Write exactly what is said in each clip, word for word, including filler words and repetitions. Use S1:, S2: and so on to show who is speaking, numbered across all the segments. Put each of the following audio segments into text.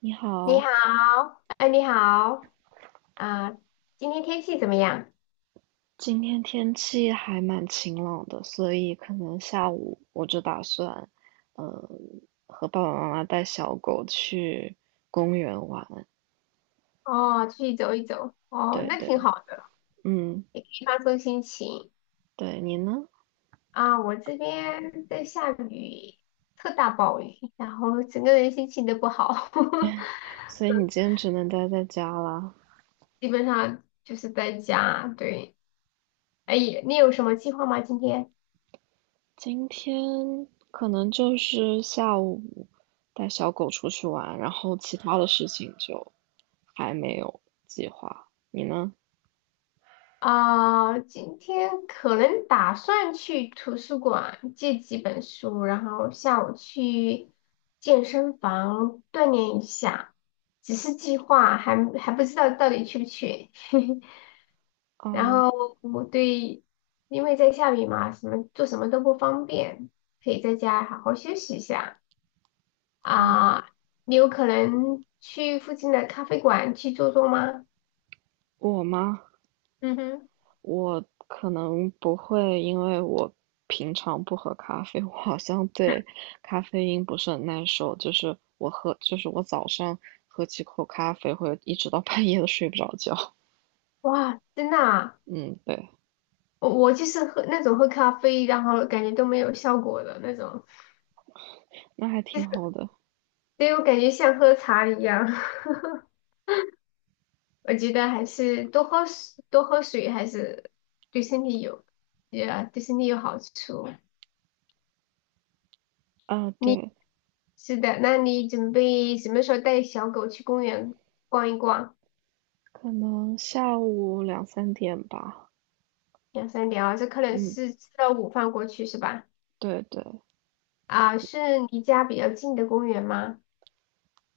S1: 你
S2: 你
S1: 好，
S2: 好，哎，你好，啊、今天天气怎么样？
S1: 今天天气还蛮晴朗的，所以可能下午我就打算，呃，和爸爸妈妈带小狗去公园玩。
S2: 哦，出去走一走，哦，
S1: 对
S2: 那
S1: 对，
S2: 挺好的，
S1: 嗯，
S2: 也可以放松心情
S1: 对，你呢？
S2: 啊。我这边在下雨，特大暴雨，然后整个人心情都不好，
S1: 所以你今天只能待在家啦。
S2: 基本上就是在家。对，哎，你有什么计划吗？今天？
S1: 今天可能就是下午带小狗出去玩，然后其他的事情就还没有计划。你呢？
S2: 啊，今天可能打算去图书馆借几本书，然后下午去健身房锻炼一下，只是计划还还不知道到底去不去。然
S1: 啊
S2: 后我对，因为在下雨嘛，什么做什么都不方便，可以在家好好休息一下
S1: 啊，
S2: 啊。你有可能去附近的咖啡馆去坐坐吗？
S1: 我吗？
S2: 嗯哼，
S1: 我可能不会，因为我平常不喝咖啡，我好像对咖啡因不是很耐受。就是我喝，就是我早上喝几口咖啡，会一直到 半夜都睡不着觉。
S2: 哇，真的啊
S1: 嗯，对，
S2: 我我就是喝那种喝咖啡，然后感觉都没有效果的那种，
S1: 那还挺好的。
S2: 所以我感觉像喝茶一样。我觉得还是多喝水，多喝水还是对身体有，也对身体有好处。
S1: 啊，
S2: 你
S1: 对，
S2: 是的，那你准备什么时候带小狗去公园逛一逛，
S1: 可能下午两三点吧。
S2: 两三点啊？这可能
S1: 嗯，
S2: 是吃了午饭过去是吧？
S1: 对对，
S2: 啊，是离家比较近的公园吗？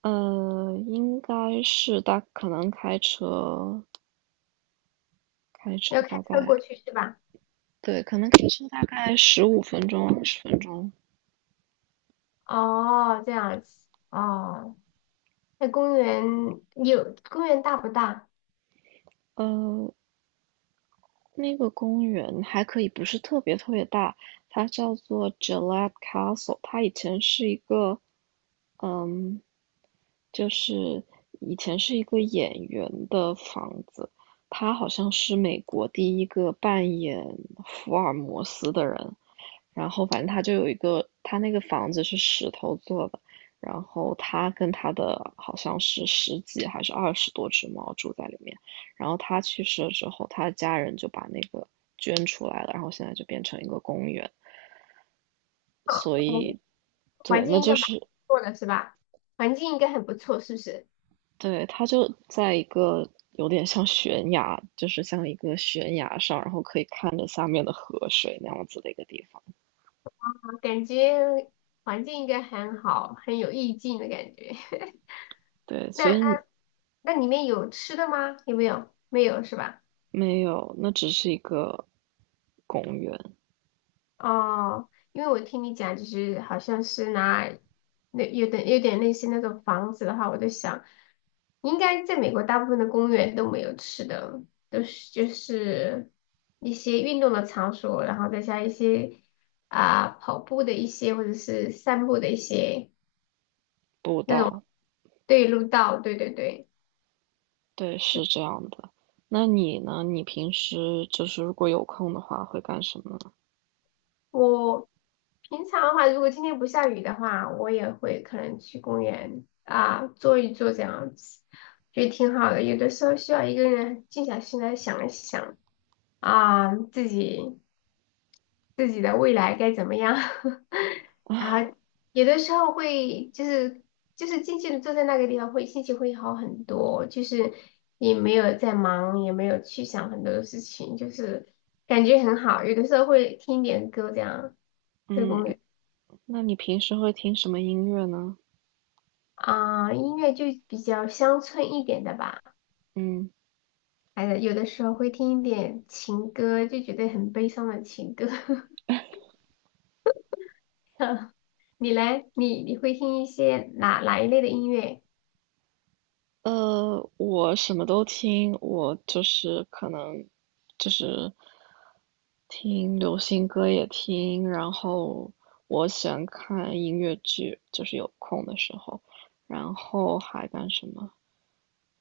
S1: 呃，应该是大，可能开车，开车
S2: 要开
S1: 大
S2: 车
S1: 概，
S2: 过去是吧？
S1: 对，可能开车大概十五分钟、二十分钟。
S2: 哦，这样子，哦。那公园有公园大不大？
S1: 呃，那个公园还可以不是特别特别大，它叫做 g i l l e t Castle。它以前是一个，嗯，就是以前是一个演员的房子。他好像是美国第一个扮演福尔摩斯的人。然后反正他就有一个，他那个房子是石头做的，然后他跟他的好像是十几还是二十多只猫住在里面，然后他去世了之后，他的家人就把那个捐出来了，然后现在就变成一个公园，
S2: 啊，
S1: 所
S2: 环
S1: 以
S2: 环
S1: 对，
S2: 境
S1: 那
S2: 应该
S1: 就
S2: 蛮
S1: 是
S2: 不错的是吧？环境应该很不错，是不是？
S1: 对，他就在一个有点像悬崖，就是像一个悬崖上，然后可以看着下面的河水那样子的一个地方，
S2: 我感觉环境应该很好，很有意境的感觉。
S1: 对，所
S2: 那那
S1: 以
S2: 那里面有吃的吗？有没有？没有是吧？
S1: 没有，那只是一个公园。
S2: 哦，因为我听你讲，就是好像是拿那有点有点类似那种房子的话，我在想，应该在美国大部分的公园都没有吃的，都是就是一些运动的场所，然后再加一些啊、跑步的一些或者是散步的一些
S1: 不
S2: 那种
S1: 到，
S2: 对路道，对对对，
S1: 对，是
S2: 是。
S1: 这样的。那你呢？你平时就是如果有空的话，会干什么呢？
S2: 我平常的话，如果今天不下雨的话，我也会可能去公园啊坐一坐这样子，觉得挺好的。有的时候需要一个人静下心来想一想啊，自己自己的未来该怎么样。然后有的时候会就是就是静静的坐在那个地方会，心情会好很多，就是也没有在忙，也没有去想很多的事情，就是感觉很好。有的时候会听一点歌这样。在
S1: 嗯，
S2: 公园。
S1: 那你平时会听什么音乐呢？
S2: 啊、音乐就比较乡村一点的吧，
S1: 嗯，
S2: 还有有的时候会听一点情歌，就觉得很悲伤的情歌。你嘞，你你会听一些哪哪一类的音乐？
S1: 呃，我什么都听，我就是可能就是听流行歌也听，然后我喜欢看音乐剧，就是有空的时候，然后还干什么？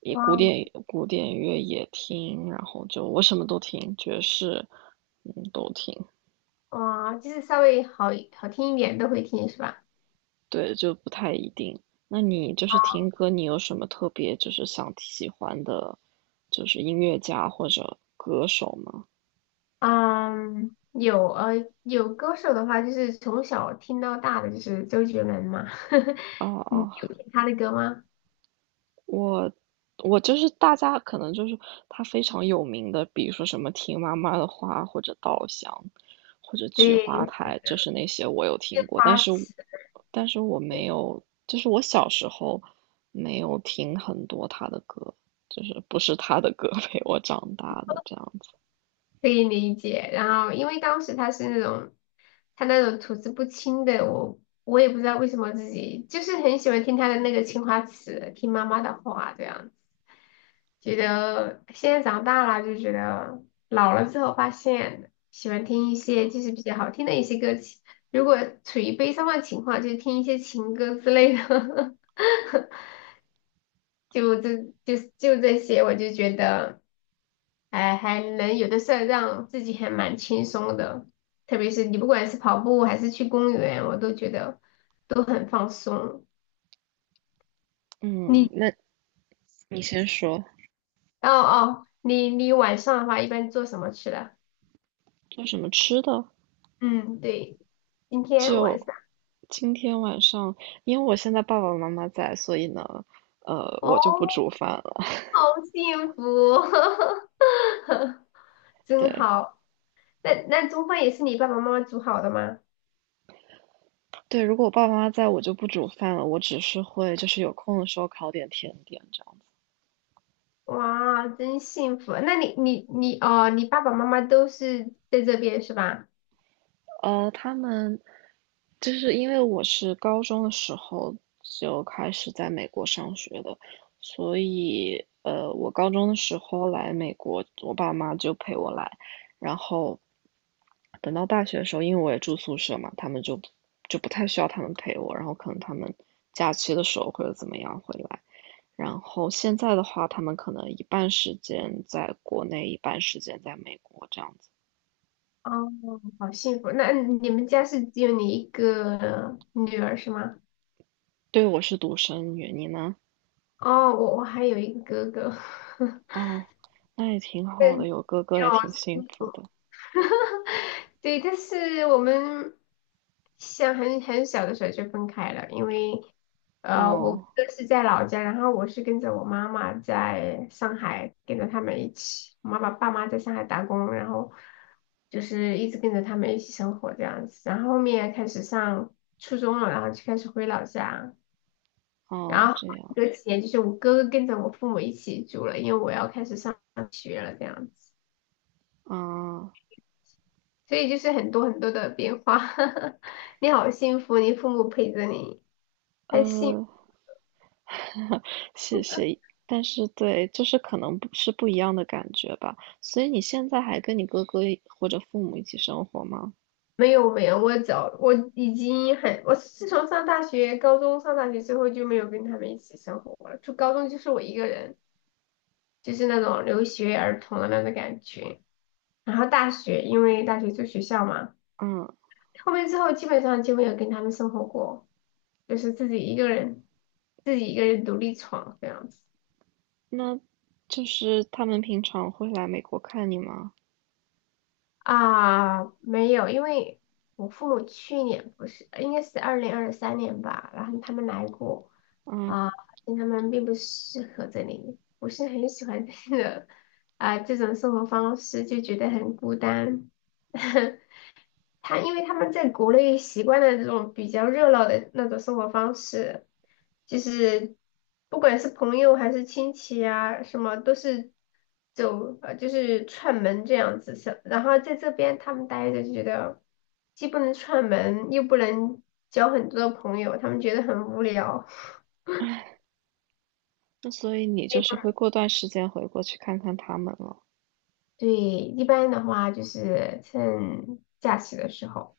S1: 也
S2: 哇
S1: 古典古典乐也听，然后就我什么都听，爵士，嗯，都听。
S2: 哇，就是稍微好好听一点都会听是吧？
S1: 对，就不太一定。那你就是听歌，你有什么特别就是想喜欢的，就是音乐家或者歌手吗？
S2: 嗯，有呃有歌手的话，就是从小听到大的就是周杰伦嘛，
S1: 哦
S2: 你
S1: 哦，
S2: 有听他的歌吗？
S1: 我我就是大家可能就是它非常有名的，比如说什么听妈妈的话，或者稻香，或者菊花
S2: 对，
S1: 台，就是那些我有听过，但
S2: 他。
S1: 是但是我没有，就是我小时候没有听很多他的歌，就是不是他的歌 陪我长大的这样子。
S2: 可以理解。然后因为当时他是那种他那种吐字不清的，我我也不知道为什么自己就是很喜欢听他的那个青花瓷，听妈妈的话这样子。觉得现在长大了就觉得老了之后发现喜欢听一些就是比较好听的一些歌曲，如果处于悲伤的情况，就听一些情歌之类的。就这就就这些，我就觉得，哎，还能有的事儿让自己还蛮轻松的，特别是你不管是跑步还是去公园，我都觉得都很放松。
S1: 嗯，
S2: 你
S1: 那你先说，
S2: 哦哦，你你晚上的话一般做什么去了？
S1: 做什么吃的？
S2: 嗯，对，今天晚
S1: 就
S2: 上
S1: 今天晚上，因为我现在爸爸妈妈在，所以呢，呃，
S2: 哦，
S1: 我就不煮饭了。
S2: 好幸福，真
S1: 对。
S2: 好。那那中饭也是你爸爸妈妈煮好的吗？
S1: 对，如果我爸爸妈妈在，我就不煮饭了，我只是会就是有空的时候烤点甜点这样。
S2: 哇，真幸福！那你你你哦，你爸爸妈妈都是在这边是吧？
S1: 呃，他们就是因为我是高中的时候就开始在美国上学的，所以呃，我高中的时候来美国，我爸妈就陪我来，然后等到大学的时候，因为我也住宿舍嘛，他们就就不太需要他们陪我，然后可能他们假期的时候或者怎么样回来，然后现在的话，他们可能一半时间在国内，一半时间在美国这样子。
S2: 哦，好幸福！那你们家是只有你一个女儿是吗？
S1: 对，我是独生女，你呢？
S2: 哦，我我还有一个哥哥，
S1: 哦，那也挺好
S2: 对，
S1: 的，
S2: 你
S1: 有哥哥也
S2: 好
S1: 挺幸
S2: 幸
S1: 福
S2: 福
S1: 的。
S2: 对，但是我们像很很小的时候就分开了，因为呃，我
S1: 哦，
S2: 哥是在老家，然后我是跟着我妈妈在上海，跟着他们一起，我妈妈爸妈在上海打工，然后就是一直跟着他们一起生活这样子，然后后面开始上初中了，然后就开始回老家，然
S1: 哦，
S2: 后
S1: 这样
S2: 隔几年就是我哥哥跟着我父母一起住了，因为我要开始上学了这样子。
S1: 啊，
S2: 所以就是很多很多的变化。你好幸福，你父母陪着你，还幸
S1: 呃，谢谢。但是对，就是可能不是不一样的感觉吧。所以你现在还跟你哥哥一或者父母一起生活吗？
S2: 没有没有，我早我已经很，我自从上大学、高中上大学之后就没有跟他们一起生活了。就高中就是我一个人，就是那种留学儿童的那种感觉。然后大学，因为大学住学校嘛，
S1: 嗯，
S2: 后面之后基本上就没有跟他们生活过，就是自己一个人，自己一个人独立闯这样子。
S1: 那就是他们平常会来美国看你吗？
S2: 啊，没有，因为我父母去年不是，应该是二零二三年吧，然后他们来过
S1: 嗯，
S2: 啊，发现他们并不适合这里，不是很喜欢这个啊这种生活方式，就觉得很孤单。他因为他们在国内习惯了这种比较热闹的那种生活方式，就是不管是朋友还是亲戚啊，什么都是走呃就是串门这样子是。然后在这边他们待着就觉得既不能串门，又不能交很多的朋友，他们觉得很无聊。
S1: 那所以你就是会过段时间回国去看看他们了。
S2: 对，一般的话就是趁假期的时候，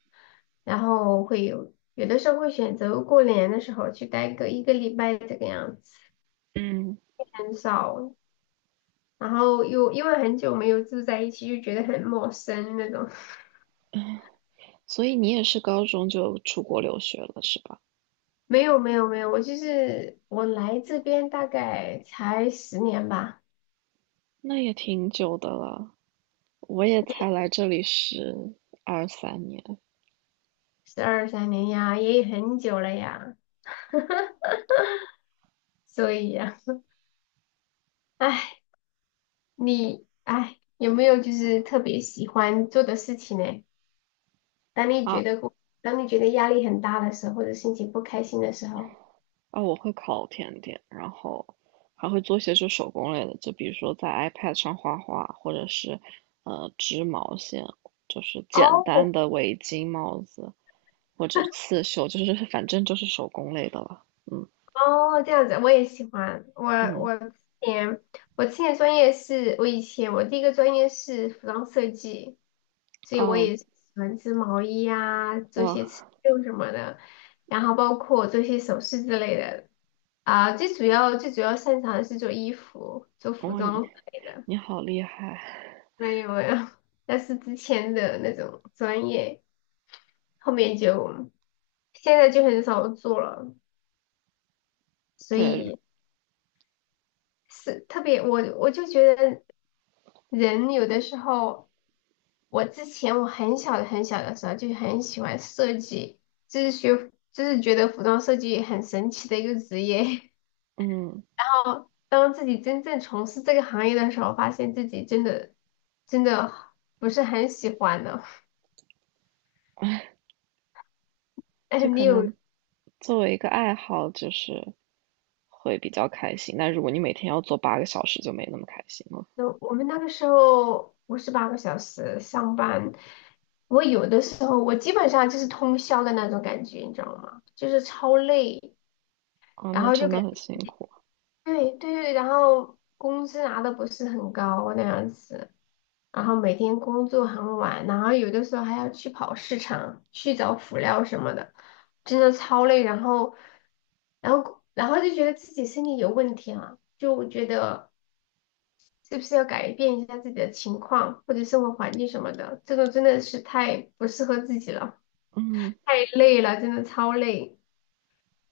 S2: 然后会有有的时候会选择过年的时候去待个一个礼拜这个样子，
S1: 嗯，
S2: 很少，然后又因为很久没有住在一起，就觉得很陌生那种。
S1: 所以你也是高中就出国留学了，是吧？
S2: 没有没有没有，我就是我来这边大概才十年吧，
S1: 那也挺久的了，我也才来这里十二三年
S2: 十二三年呀，也很久了呀，所以呀，唉，你唉有没有就是特别喜欢做的事情呢？当你觉
S1: 啊
S2: 得当你觉得压力很大的时候，或者心情不开心的时候，
S1: 啊！我会烤甜点，然后还会做些就手工类的，就比如说在 iPad 上画画，或者是呃织毛线，就是简
S2: 哦
S1: 单的围巾、帽子或者刺绣，就是反正就是手工类的了。嗯
S2: 哦，这样子我也喜欢。我
S1: 嗯，
S2: 我之前我之前专业是，我以前我第一个专业是服装设计，所以我
S1: 哦
S2: 也是喜欢织毛衣啊，做
S1: 哇
S2: 些刺绣什么的，然后包括做些首饰之类的。啊，最主要最主要擅长的是做衣服、做服
S1: 哇，你
S2: 装之类的。
S1: 你好厉害！
S2: 没有没有，但是之前的那种专业，后面就。现在就很少做了，所
S1: 对，
S2: 以是特别我我就觉得人有的时候，我之前我很小的很小的时候就很喜欢设计，就是学就是觉得服装设计很神奇的一个职业。
S1: 嗯。
S2: 然后当自己真正从事这个行业的时候，发现自己真的真的不是很喜欢了。哎，
S1: 就
S2: 你
S1: 可
S2: 有
S1: 能作为一个爱好，就是会比较开心。但如果你每天要做八个小时，就没那么开心了。
S2: 那我们那个时候五十八个小时上班，我有的时候我基本上就是通宵的那种感觉，你知道吗？就是超累，
S1: 啊，
S2: 然
S1: 那
S2: 后就
S1: 真
S2: 感
S1: 的很辛苦。
S2: 对对对，然后工资拿的不是很高那样子，然后每天工作很晚，然后有的时候还要去跑市场去找辅料什么的，真的超累，然后然后然后就觉得自己身体有问题啊，就觉得。是不是要改变一下自己的情况或者生活环境什么的？这个真的是太不适合自己了，
S1: 嗯，
S2: 太累了，真的超累。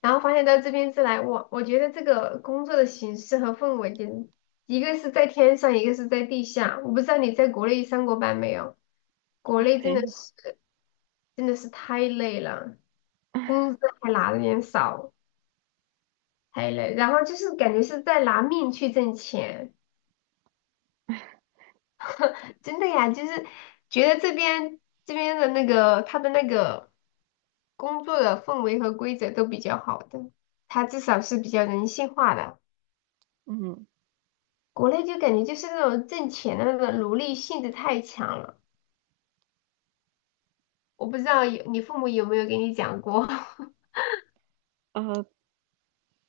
S2: 然后发现到这边之来，我我觉得这个工作的形式和氛围，简直一个是在天上，一个是在地下。我不知道你在国内上过班没有？国内真
S1: 没
S2: 的
S1: 有，
S2: 是真的是太累了，工资还拿的有点少，太累。然后就是感觉是在拿命去挣钱。真的呀，就是觉得这边这边的那个他的那个工作的氛围和规则都比较好的，他至少是比较人性化的。
S1: 嗯，
S2: 国内就感觉就是那种挣钱的那种奴隶性质太强了。我不知道有你父母有没有给你讲过，
S1: 啊，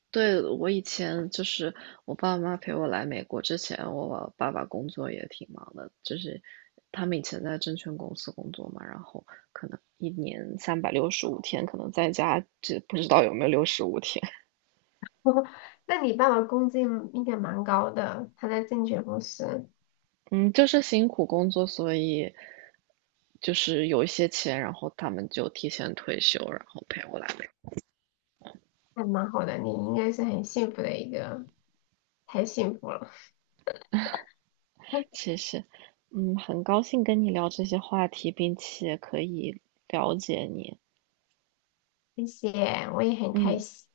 S1: 对，我以前就是我爸妈陪我来美国之前，我爸爸工作也挺忙的，就是他们以前在证券公司工作嘛，然后可能一年三百六十五天，可能在家这不知道有没有六十五天，
S2: 那你爸爸工资应应该蛮高的，他在证券公司
S1: 嗯，就是辛苦工作，所以就是有一些钱，然后他们就提前退休，然后陪我来美国。
S2: 还蛮好的，你应该是很幸福的一个，太幸福了。
S1: 谢实，嗯，很高兴跟你聊这些话题，并且可以了解你。
S2: 谢谢，我也很开
S1: 嗯。
S2: 心。